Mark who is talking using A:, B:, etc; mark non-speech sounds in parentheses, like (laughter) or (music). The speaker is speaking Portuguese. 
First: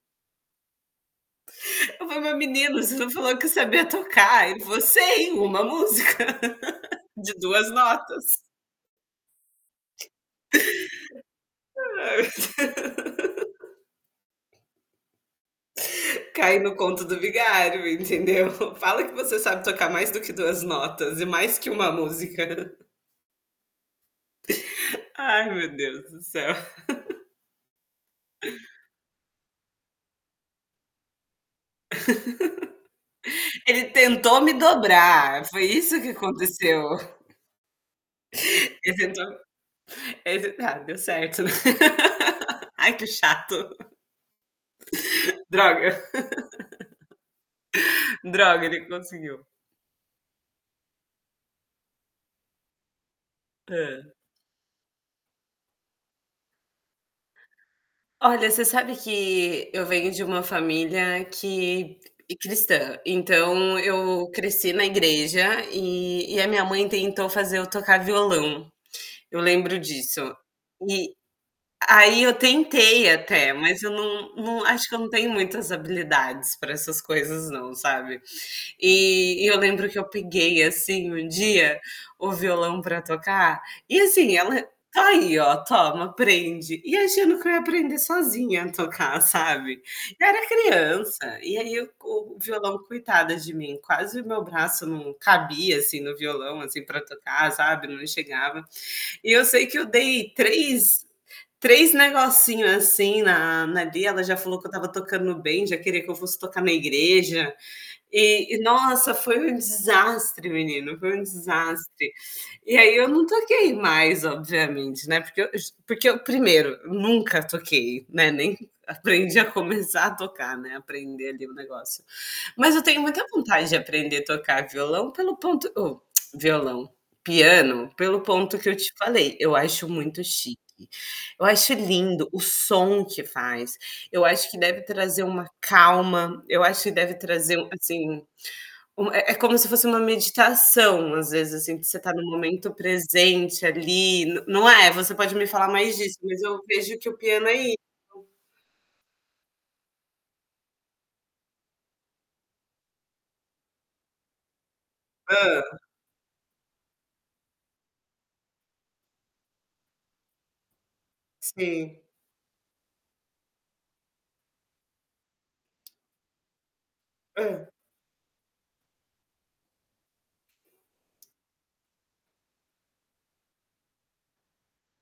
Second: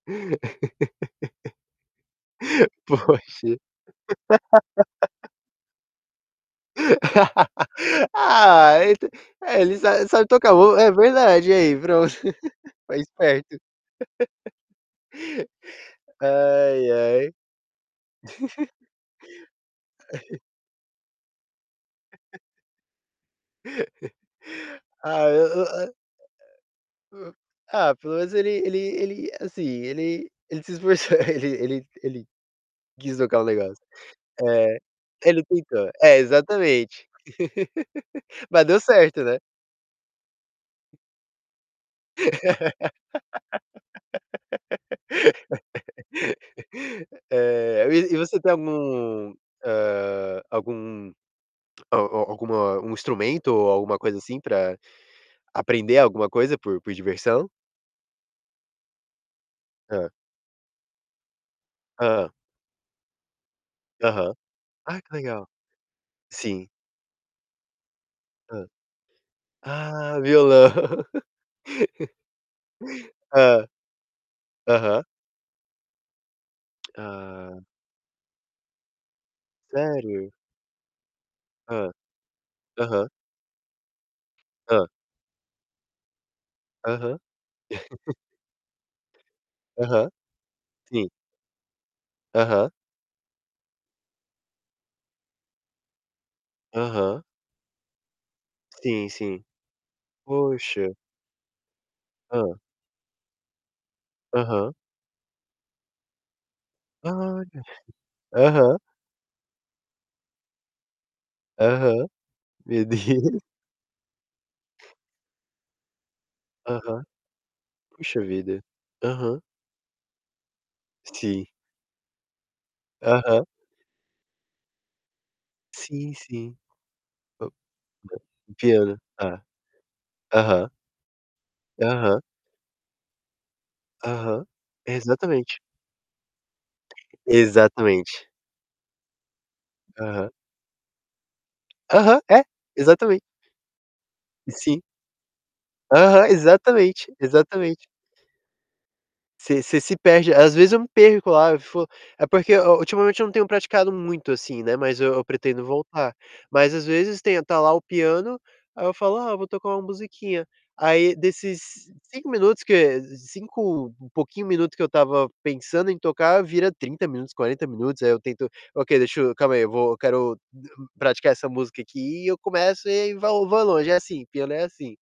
A: (laughs)
B: Eu falei: "Mas, menino, você não falou eu
A: Poxa.
B: queria tocar?" E ele falou:
A: (laughs)
B: "Sei, 1 música, (laughs) de 2
A: (laughs)
B: notas".
A: Ah e t é ele sa sabe tocar o é verdade, e aí? Pronto.
B: Ai.
A: (laughs) Foi esperto. (laughs)
B: (laughs) Caí no
A: Ai,
B: conto do
A: ai.
B: vigário, entendeu?
A: (chuckles)
B: Fala que você sabe tocar mais do que
A: (chuckles)
B: 2 notas e mais que 1
A: (chuckles)
B: música. (chuckles)
A: (laughs) Ai, o
B: Ai, meu
A: o o (unintelligible)
B: Deus do céu. (laughs)
A: hum, ah, pelo menos ele ele ele, assim, ele ele se esforçou, ele ele ele quis tocar um
B: (laughs)
A: negócio
B: Ele tentou me
A: é. Ele
B: dobrar, foi
A: tentou,
B: isso que
A: é
B: aconteceu.
A: exatamente.
B: (chuckles)
A: (laughs) Mas deu
B: Ele
A: certo, né.
B: tentou ele tentou ah, deu certo. (laughs) Ai que chato, Droga. (laughs)
A: (laughs) Eh, e v e você tem
B: Droga, ele
A: algum,
B: conseguiu.
A: hã, algum a a alguma um instrumento ou alguma
B: Hã.
A: coisa, assim, para aprender alguma coisa por por diversão?
B: Olha, você sabe que eu
A: Hã.
B: venho de uma família que
A: Hã.
B: de cristã. Então eu
A: Aham.
B: cresci na
A: Ah, que legal.
B: igreja e e a minha
A: Sim.
B: mãe tentou fazer eu tocar
A: Hã.
B: violão. Eu lembro
A: Ah,
B: disso.
A: violão.
B: E
A: (chuckles)
B: aí eu tentei até,
A: Hã,
B: mas eu não não acho que eu
A: aham.
B: não tenho muitas habilidades para essas coisas
A: Ah.
B: não, sabe. E e eu lembro que eu
A: Sério?
B: peguei, assim, um dia
A: Hã.
B: o violão para
A: Aham.
B: tocar, e assim ela:
A: Hã.
B: "Tá aí, ó, toma, aprende". E
A: Aham.
B: achando que eu ia aprender sozinha a tocar, sabe.
A: (chuckles) Aham,
B: Eu era
A: sim.
B: criança. E aí o
A: Aham.
B: violão coitada de mim, quase o meu braço não cabia, assim, no violão, assim, para
A: Aham.
B: tocar, sabe, não chegava.
A: Sim,
B: E eu
A: sim.
B: sei que eu dei
A: Poxa.
B: 3, 3
A: Hã.
B: negocinho, assim, na na ali, ela já falou que eu
A: Aham.
B: estava tocando bem, já queria que eu fosse tocar na
A: Olha.
B: igreja. E
A: (chuckles)
B: e,
A: Aham.
B: nossa, foi um desastre, menino, foi um
A: Aham.
B: desastre. E
A: Meu
B: aí eu não
A: Deus.
B: toquei mais obviamente, né, porque eu ju porque eu 1º,
A: Aham.
B: nunca toquei,
A: Puxa
B: né, nem
A: vida.
B: aprendi
A: Aham.
B: a começar a tocar, né, aprender
A: Sim.
B: ali o negócio. Mas eu tenho muita
A: Aham.
B: vontade de aprender tocar violão pelo ponto ô
A: Sim,
B: (clicks tongue)
A: sim.
B: violão.
A: O pi
B: Piano, pelo ponto que eu te
A: piano,
B: falei,
A: tá.
B: eu acho muito chique.
A: Aham.
B: Eu acho
A: Aham.
B: lindo o som que faz. Eu
A: Aham,
B: acho que deve trazer uma
A: exatamente.
B: calma. Eu acho que deve trazer uma, assim,
A: Exatamente.
B: uma é é como se fosse uma
A: Aham.
B: meditação, às vezes, assim, que você está
A: Aham,
B: no
A: é,
B: momento
A: exatamen
B: presente ali, no não
A: Sim.
B: é? Você pode me falar mais disso,
A: Aham,
B: mas eu vejo
A: exatamente,
B: que o piano é isso.
A: exatamente. Você você se perde. Às vezes eu me perco lá, eu fico é porque o ultimamente eu não tenho praticado muito, assim, né, mas eu eu pretendo
B: Hã.
A: voltar. Mas às vezes tem tá lá o piano, aí eu falo: "Ah, vou tocar uma musiquinha". Aí, desses
B: Sim.
A: 5 minutos que cinco um pouquinho minuto que eu estava pensando em tocar vira 30 minutos, 40
B: Hã.
A: minutos. Aí eu tento: "Ok, deixa eu calma aí, eu vou quero praticar essa música aqui". E eu começo e aí vo vou longe. É, assim, piano é assim.